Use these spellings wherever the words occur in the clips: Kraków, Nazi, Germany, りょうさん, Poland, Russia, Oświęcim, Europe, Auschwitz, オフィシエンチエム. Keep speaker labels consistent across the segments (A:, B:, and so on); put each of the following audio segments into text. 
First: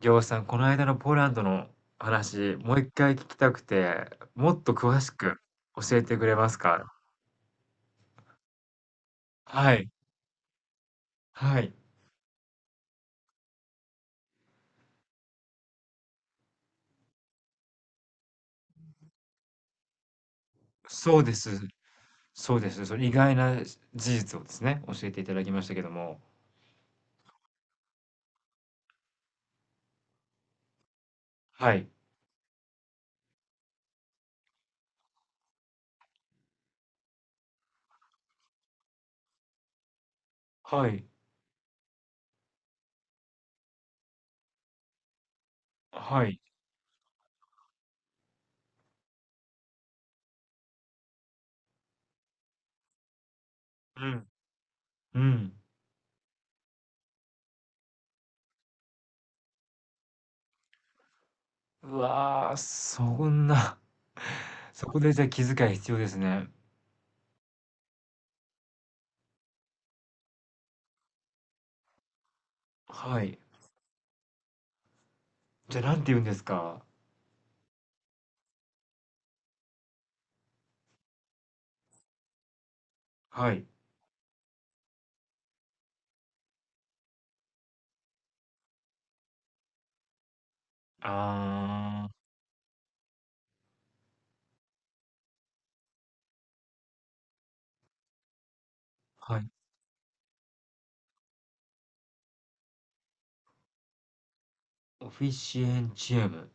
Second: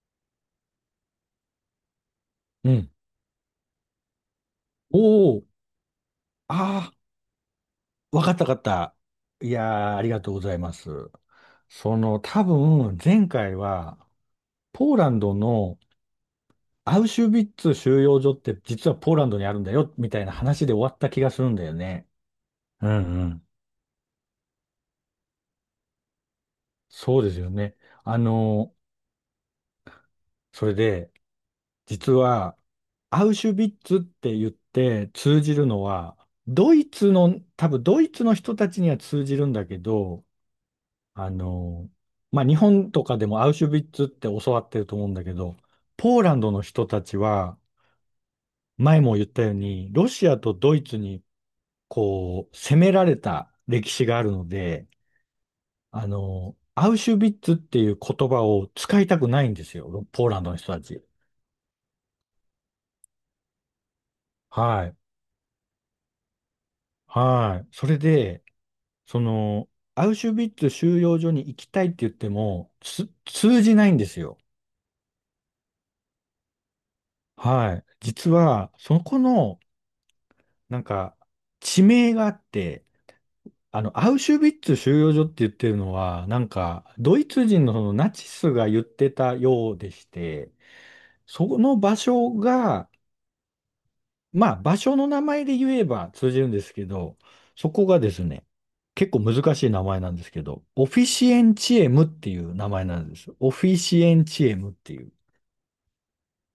A: りょうさん、この間のポーランドの話、
B: う
A: もう
B: ん。
A: 一回聞きたくて、もっと詳
B: お
A: しく
B: お、
A: 教えてくれますか。
B: ああ、わかったわかった。い
A: はい、
B: やー、ありがとうございます。
A: はい、
B: その、多分、前回は、ポーランドのアウシュビッツ収容所って実はポーランドにあるんだよ、みたいな話で終わった
A: そ
B: 気
A: う
B: が
A: で
B: するん
A: す、
B: だよね。
A: そうです。
B: うん
A: その意
B: う
A: 外
B: ん。
A: な事実をですね、教えていただきましたけども。
B: そうですよね。あの、それで、
A: はい、
B: 実は、アウシュビッツって言って通じるのは、ドイツの、多分ドイツの人たちには通じるんだけど、
A: はい、
B: あの、まあ、日本とかでもアウシュビッツって教わってると思うんだけど、ポー
A: は
B: ラン
A: い、
B: ドの人たちは、前も言ったように、ロシアとドイツに、こう、攻められた歴
A: う
B: 史があ
A: ん、
B: るので、
A: うん。
B: アウシュビッツっていう言葉を使いたくないんですよ、ポーランドの人たち。
A: うわあ、そんな、そ
B: はい。
A: こでじゃあ気遣い必要ですね。
B: はい。それで、その、アウシュビッツ収容所に行きたいって言っても、
A: はい。
B: 通じないんですよ。
A: じゃあ、なんて言うんですか。
B: はい。実は、そこのなんか、地名があって、
A: はい。
B: アウシュビッツ収容所って言ってるのは、なんか、ドイツ人のそのナチスが言ってたようでして、その場
A: あ
B: 所が、まあ、場所の名前で言えば通じるんですけど、そこがですね、結構
A: ー、はい。
B: 難しい名前なんですけど、オフィシエンチエムっていう名前なんです。オフィシエンチエムってい
A: オ
B: う。
A: フィシエンチエム。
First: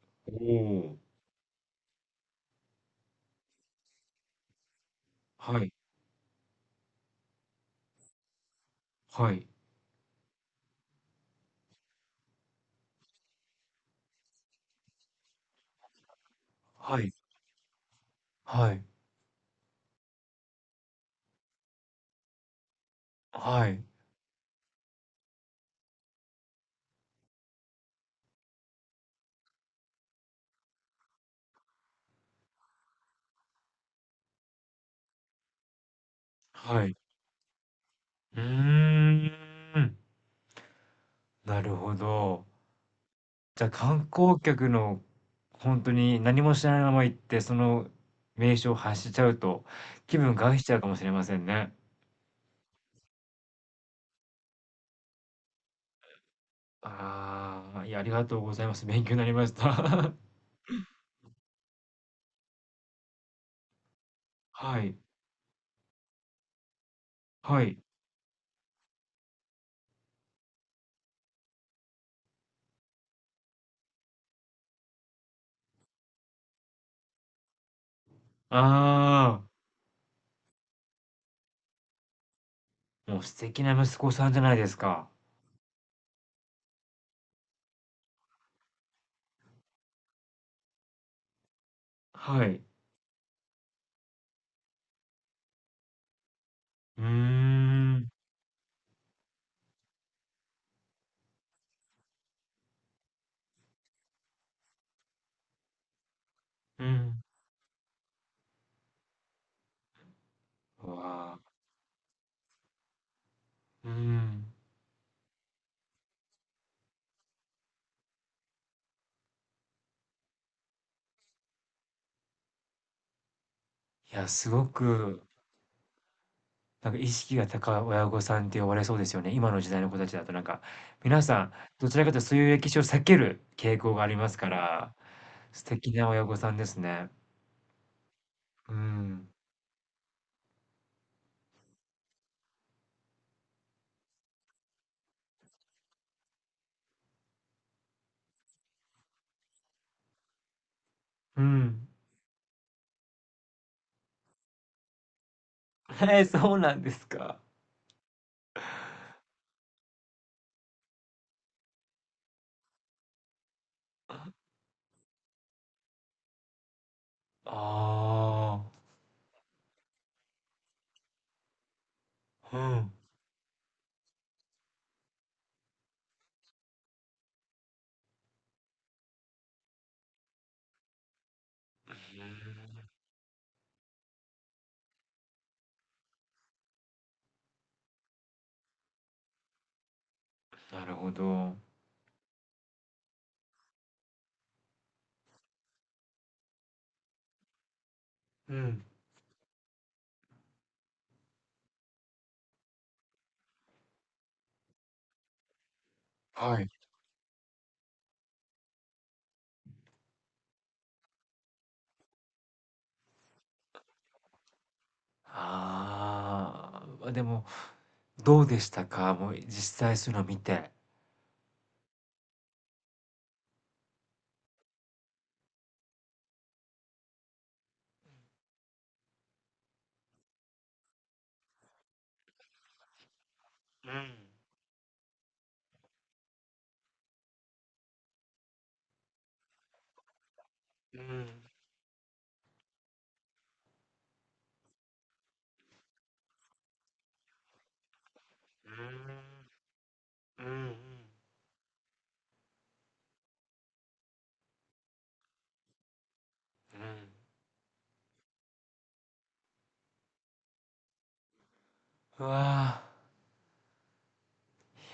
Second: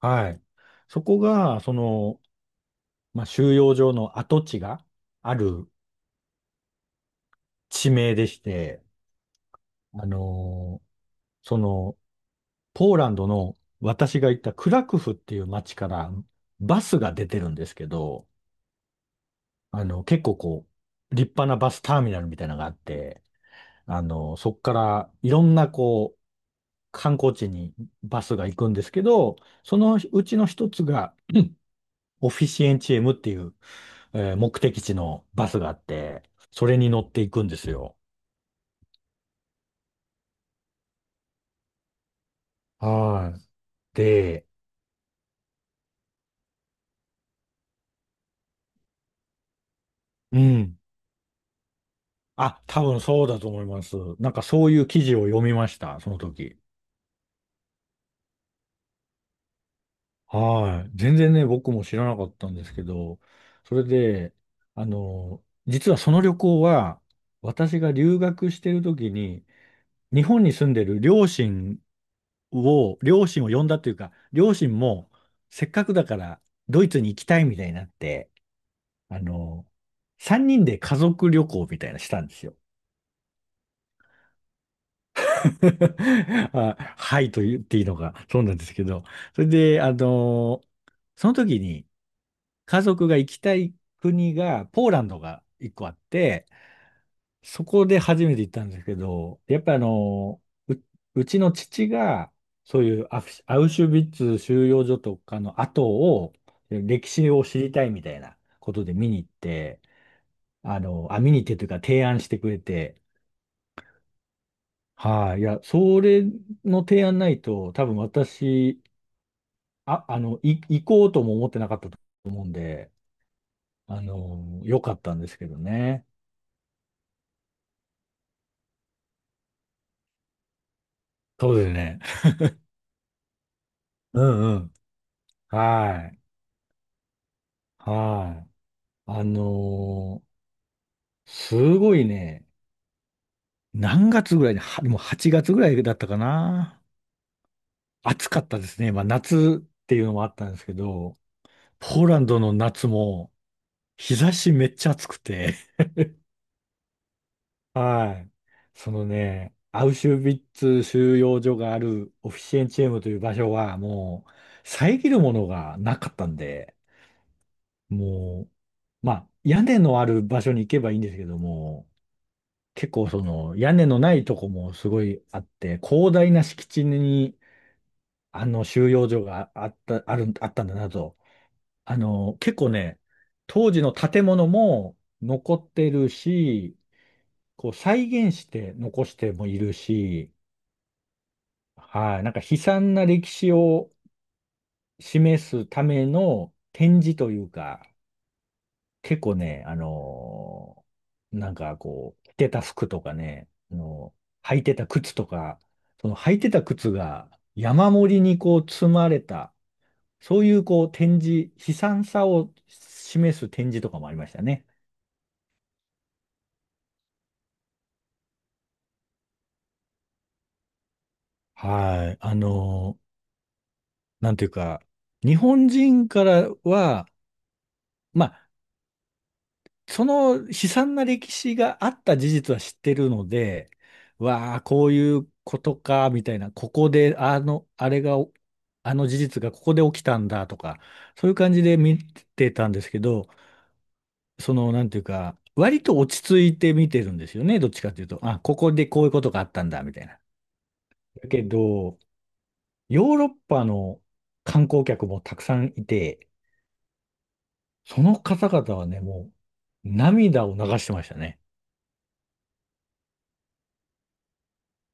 B: は
A: お
B: い。そ
A: お。
B: こが、その、まあ、収容所の跡地があ
A: は
B: る
A: い。
B: 地名でして、
A: はい。
B: あのーその、ポーランドの私が行ったクラクフっていう街からバス
A: はい。
B: が出てるんですけど、
A: はい。
B: あの、結構こう、立派なバスターミナルみたいなのがあって、
A: はい。
B: そこからいろんなこう、観光地にバスが行くんですけど、そのうちの一つがオフィシエンチエムっていう、目的地のバスがあって、それ
A: は
B: に
A: い。
B: 乗っていくんですよ。
A: うーん。なるほど。
B: はい。
A: じゃ、観光
B: で、
A: 客の本当に何も知らないまま行って、その名所を発しちゃうと、気分
B: う
A: 害しちゃ
B: ん。
A: うかもしれませんね。
B: あ、多分そうだと思います。なんかそういう記事を読みました、その時。
A: ああ、いや、ありがとうございます。勉強になりました。
B: はい。全然ね、僕も知らなかったんですけど、それで、
A: はい。
B: 実はその旅行は、
A: は
B: 私
A: い。
B: が留学してる時に、日本に住んでる両親を呼んだというか、両親も、せっかくだからドイツに行きたいみたいになって、あ
A: あ
B: の、3人で家族旅行みたいなのしたんですよ。
A: あ、もう素敵な息子さんじゃないですか。
B: あ、はいと言っていいのか、そうなんですけど、それで、あのその時に
A: はい。
B: 家族が行きたい国が、ポーランドが一個あって、
A: うー
B: そこで
A: ん。
B: 初めて行ったんですけど、やっぱう、うちの父が、そういうアウシュビッツ収容所とかの後を、
A: う
B: 歴
A: ん。
B: 史を知りたいみたいなことで見に行って、あ
A: う
B: の、あ、見
A: わあ、
B: に行ってというか提案してくれて、
A: うーん。
B: はい、いや、それの提案ないと、多分私、行こうとも思ってなかったと思うんで、あ
A: いや、す
B: の、
A: ご
B: 良かったん
A: く
B: ですけどね。
A: なんか意識が高い親御さんって呼ばれそうですよね。今の時代の子たちだとなんか、皆さん、
B: そうです
A: どち
B: ね。
A: らかというとそういう歴史を避ける傾向があり
B: う
A: ますか
B: んうん。
A: ら、素敵な
B: はい。
A: 親御さんですね。
B: はい。
A: う
B: あ
A: ん。
B: のーすごいね、何月ぐらいに、はもう8月ぐらいだったかな。暑かったですね。まあ夏っていうのもあったんですけど、
A: うん。
B: ポーランドの夏も日差しめっちゃ暑くて、
A: えー、そうなんですか。
B: はい。そのね、アウシュビッツ収容所があるオフィシエンチェームという場所はもう遮るものがなかったんで、
A: あ
B: もう、まあ屋根のある場所に行けばいいんですけども、
A: あ、う
B: 結
A: ん。
B: 構その屋根のないとこもすごいあって、広大な敷地にあの収容所があった、ある、あったんだなと。結構ね、当時の建物も残ってるし、こう再現して残してもいるし、
A: なるほど。
B: はい、なんか悲惨な歴史を示すための展示というか、
A: うん。
B: 結構ね、なんかこう、着てた服とかね、あの履いてた靴とか、その履いて
A: は
B: た
A: い。
B: 靴が山盛りにこう積まれた、そういうこう展示、悲惨さを示す展示とかもありましたね。
A: あーあ、ま、でも、どうでしたか？もう実際そういうの見て。
B: はい、なんていうか、日本人からは、まあその悲惨な歴史があった事実は知ってるので、
A: うん。
B: わあ、こういうことか、みたいな、ここで、あの、あれが、あの事実がここで起きたんだとか、
A: う
B: そういう
A: ん。
B: 感じで見てたんですけど、その、なんていうか、割と落ち着いて見てるんですよね、どっちかというと。あ、こ
A: うー
B: こでこういうことがあ
A: ん。
B: ったんだ、みたいな。
A: うんうんう
B: だけど、ヨーロッパの観光客もたくさんいて、
A: んうん。
B: その方々はね、もう、涙を流してましたね。
A: うわあ。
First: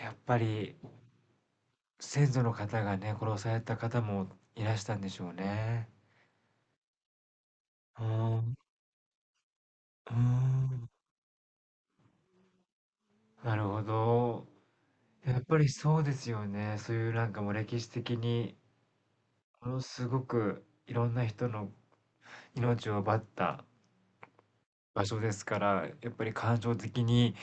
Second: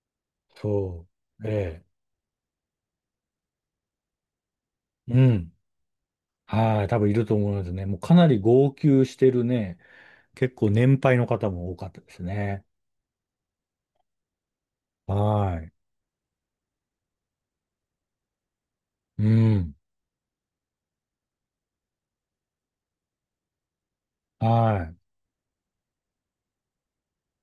A: やっぱり
B: そう。ええ
A: 先祖の方がね、殺された方もいらしたんでし
B: う
A: ょう
B: ん。
A: ね。
B: はい。多分いると思いますね。もう
A: うー
B: かな
A: ん、
B: り
A: う
B: 号泣してるね。
A: ー
B: 結構
A: ん、
B: 年配の方も多かったですね。
A: なるほど。やっぱ
B: は
A: り
B: い。
A: そうですよね。そういうなんかもう歴史的に
B: う
A: も
B: ん。
A: のすごくいろんな人の命を奪った
B: はい。
A: 場所ですから、やっぱり感情的に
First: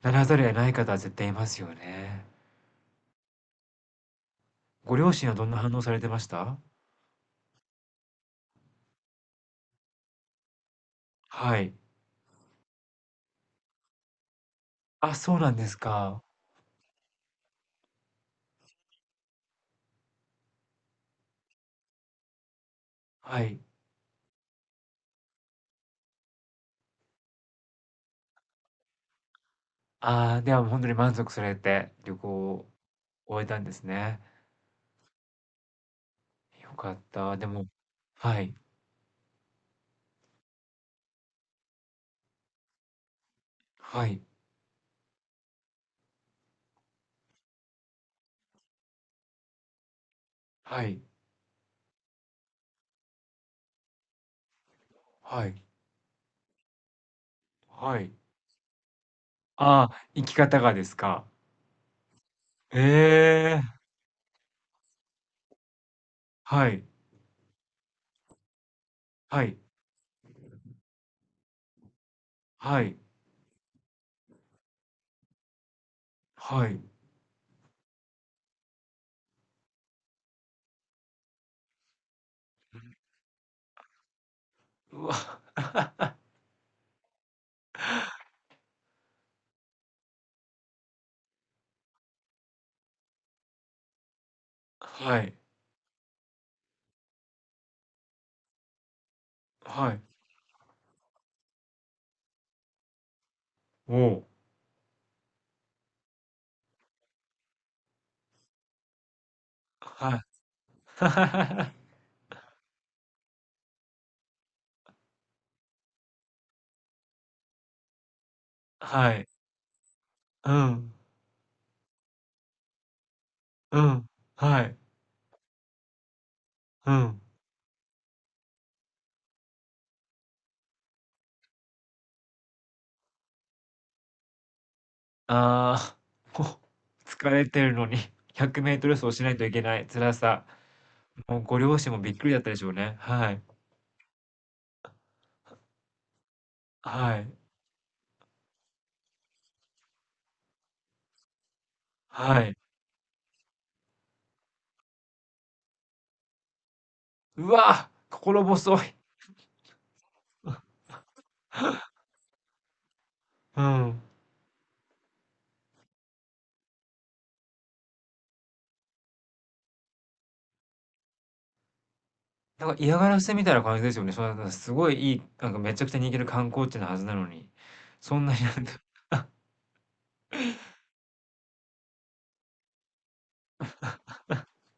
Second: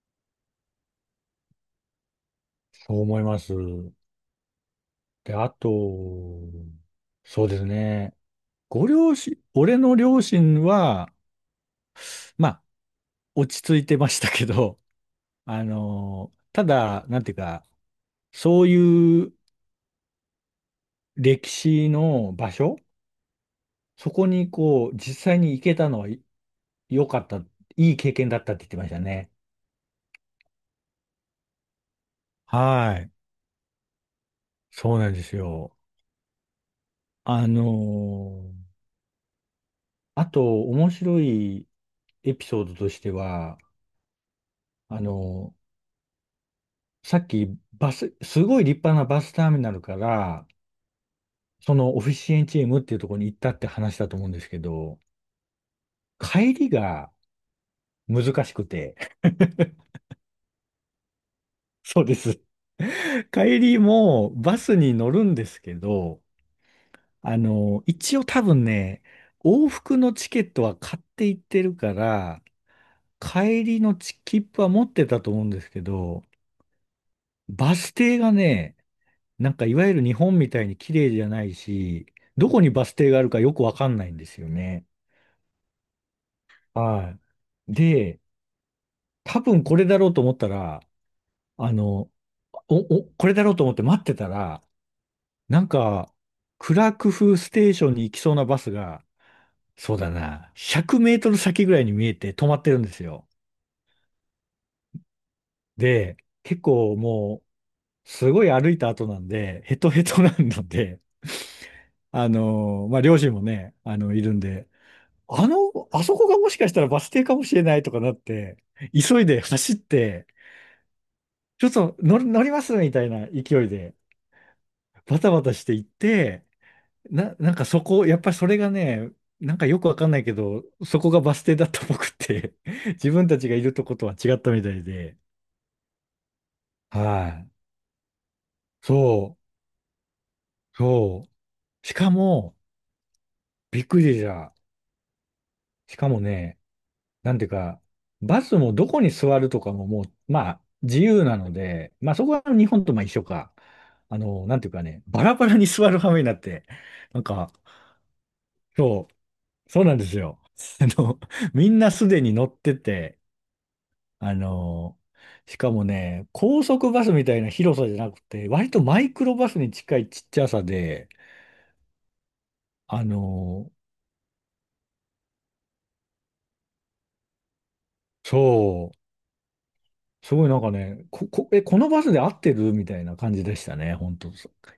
A: ならざるを得ない方は絶対いますよね。
B: そう思います。
A: ご両親は
B: で、
A: どん
B: あ
A: な反応されてまし
B: と、
A: た？
B: そうですね。ご両親、俺の両親は、
A: はい。
B: まあ、落ち着いてましたけど、
A: あ、そう なん
B: あ
A: ですか。
B: の、ただ、なんていうか、そういう歴史の場所、
A: はい。
B: そこにこう、実際に行けたのは良かった、いい経験だったって言ってましたね。
A: ああ、ではもうほんとに満足されて、旅行
B: はい。
A: 終えたんですね。
B: そうなんですよ。
A: よかった。で
B: あの
A: もはい、
B: ーあと、面白いエピソードとしては、
A: はい、
B: あのさっき、バス、すごい立派なバスターミナルから、
A: はい、
B: そのオフィシエンチームっていうところに行ったって話だと思うんですけど、
A: はい、
B: 帰りが
A: はい。
B: 難しくて、
A: ああ、生き方がですか。
B: そうです。
A: え
B: 帰
A: え、
B: りもバスに乗るんですけど、
A: はい、
B: 一応多分ね、
A: はい、
B: 往復のチケットは買っていってるから、
A: はい、
B: 帰りの切符は持ってたと思うんですけど、
A: はい。
B: バス停がね、なんかいわゆる日本みたいに綺麗じゃないし、どこにバス停があるかよくわかんないんですよね。
A: うわ、
B: はい。で、多分これだろうと思ったら、あの、お、これだろうと思って待ってたら、
A: はい、
B: なんか、クラクフステーションに行きそうなバスが、
A: は
B: そう
A: い、
B: だな、100メートル先ぐらいに見えて止まってるんですよ。
A: おう
B: で、結構もう、すごい歩いた後なんで、ヘトヘ
A: はい。
B: トなんので、まあ、両親もね、あの、いるんで、あの、あそこがもしかしたらバス停かもしれないとかなって、
A: は
B: 急
A: い、
B: いで走って、
A: うん、
B: ちょっと乗りますみたいな勢い
A: う
B: で、
A: ん、はい、
B: バタバタして行って、
A: うん。
B: なんかそこ、やっぱりそれがね、なんかよくわかんないけど、そこがバス停だったっぽくって、自分たちがいるとことは違ったみたいで、
A: ああ、こう、
B: は
A: 疲れ
B: い。
A: てるのに 100m 走しない
B: そ
A: といけない辛さ。
B: う、そ
A: もうご両
B: う。
A: 親
B: し
A: もび
B: か
A: っくりだった
B: も、
A: でしょうね。はい、
B: びっくりじゃ。しかもね、
A: はい、
B: なんていうか、バスもどこに座るとかももう、まあ、自由なので、まあそこ
A: は
B: は
A: い。
B: 日本とまあ一緒か。あの、なんていうかね、バラバラに座る羽目になって、なん
A: う
B: か、
A: わ、心細い。
B: そう、そうなんですよ。あの、みんなすでに乗ってて、
A: うん。
B: あの、しかもね、高速バスみたいな広さじゃなくて、割とマイクロバスに近いちっちゃさで、
A: なんか嫌
B: あ
A: がらせみたいな
B: の、
A: 感じですよね。そんな、すごいいい、なんかめちゃくちゃ人気の観光地なはずなのに、そんなになんか
B: そう。すごいなんかね、このバスで合ってるみたいな感じでしたね、本当。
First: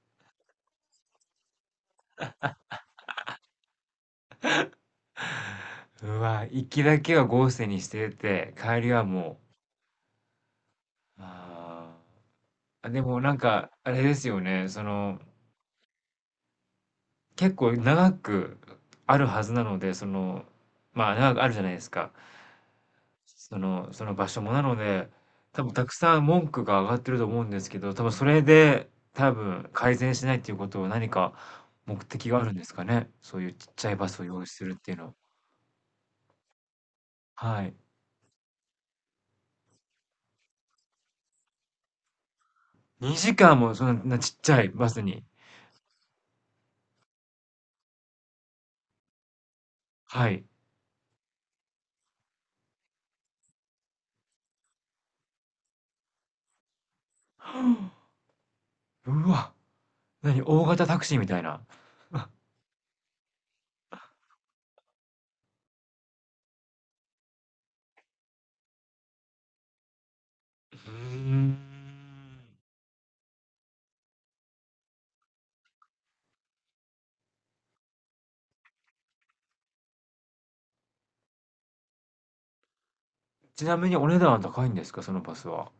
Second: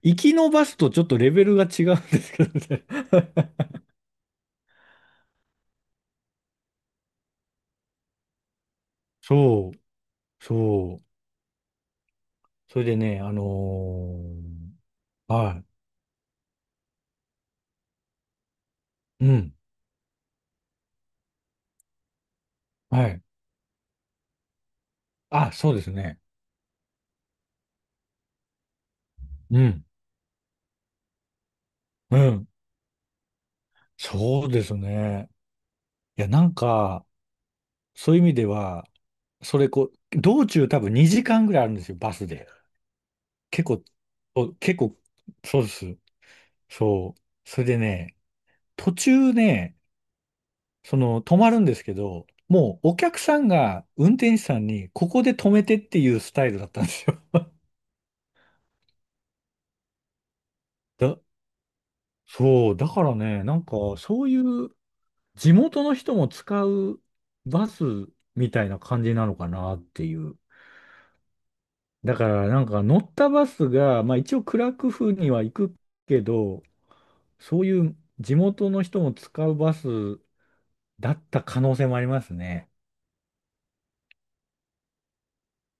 B: 行きのバスとちょっとレベルが違うんですけどね。
A: うわ、行きだけは豪勢にしてて、帰りはも
B: そう、そう。
A: う、あ
B: それ
A: あ、
B: で
A: でも
B: ね、
A: なんか、あれですよね、その、
B: は
A: 結構長くあ
B: い、
A: る
B: う
A: はず
B: ん、
A: なので、その、まあ長くあるじゃないですか。
B: はい。
A: その、その場所も。なので、
B: あ、
A: 多分
B: そうで
A: た
B: す
A: くさ
B: ね。
A: ん文句が上がってると思うんですけど、多分それで、多
B: う
A: 分
B: ん、
A: 改善しないっていうことは何か目
B: う
A: 的があ
B: ん。
A: るんですかね。そういうちっちゃいバスを用意
B: そうで
A: するっ
B: す
A: ていうのは。
B: ね。いや、なんか、
A: はい。
B: そういう意味では、それこう、道中多分2時間ぐらいあるんですよ、バスで。
A: 2時間
B: 結
A: も
B: 構、
A: そんなちっち
B: お
A: ゃい
B: 結
A: バ
B: 構、
A: スに。
B: そうです。そう。それでね、途中ね、
A: はい。
B: その、止まるんですけど、もうお客さんが運転手さんに、ここで止めてっていうスタイルだったんですよ。
A: うわ、何、大型タ クシー
B: だ、
A: みたいな。あ
B: そう、だからね、なんか、そういう地元の人も使うバスみたいな感じなのかなっていう。
A: うーん。
B: だから、なんか乗ったバスが、まあ一応クラクフには行くけど、そういう地元の人も使うバスだった可能性もありますね。
A: ちなみにお値段は高いんですか、そのバスは。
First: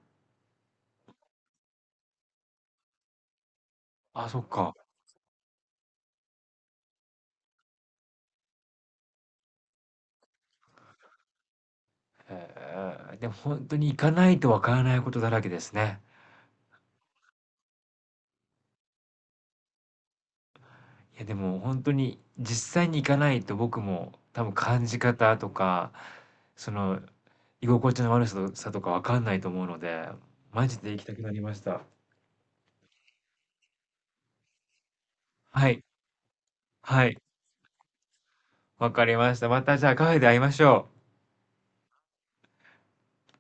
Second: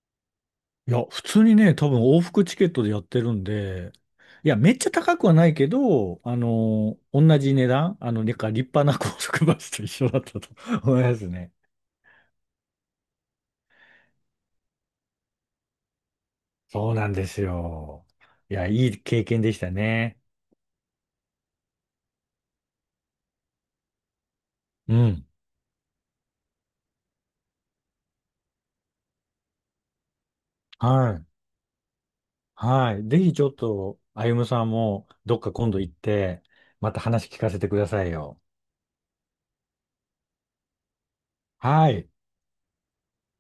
B: いや、普通にね、多分往復チケットでやってるんで、
A: あ、そっ
B: いや、め
A: か。
B: っちゃ高くはないけど、あの、同じ値段、あの、なんか立派な 高速バスと一緒だったと 思いますね。
A: へえ、でも本当に行かないとわからないことだらけですね。
B: そうなんですよ。いや、いい経験でしたね。
A: いやでも本当に実際に行かないと僕も多分感
B: う
A: じ
B: ん。
A: 方とか、その居心地の悪ささとかわかんないと思うので、マジで行きた
B: は
A: く
B: い。
A: なりました。
B: はい。ぜひちょっと、歩夢さんもどっか
A: は
B: 今度
A: い、
B: 行って、また
A: はい、
B: 話聞かせてくださいよ。
A: わかりました。またじゃあカフェで会いましょう。
B: はい。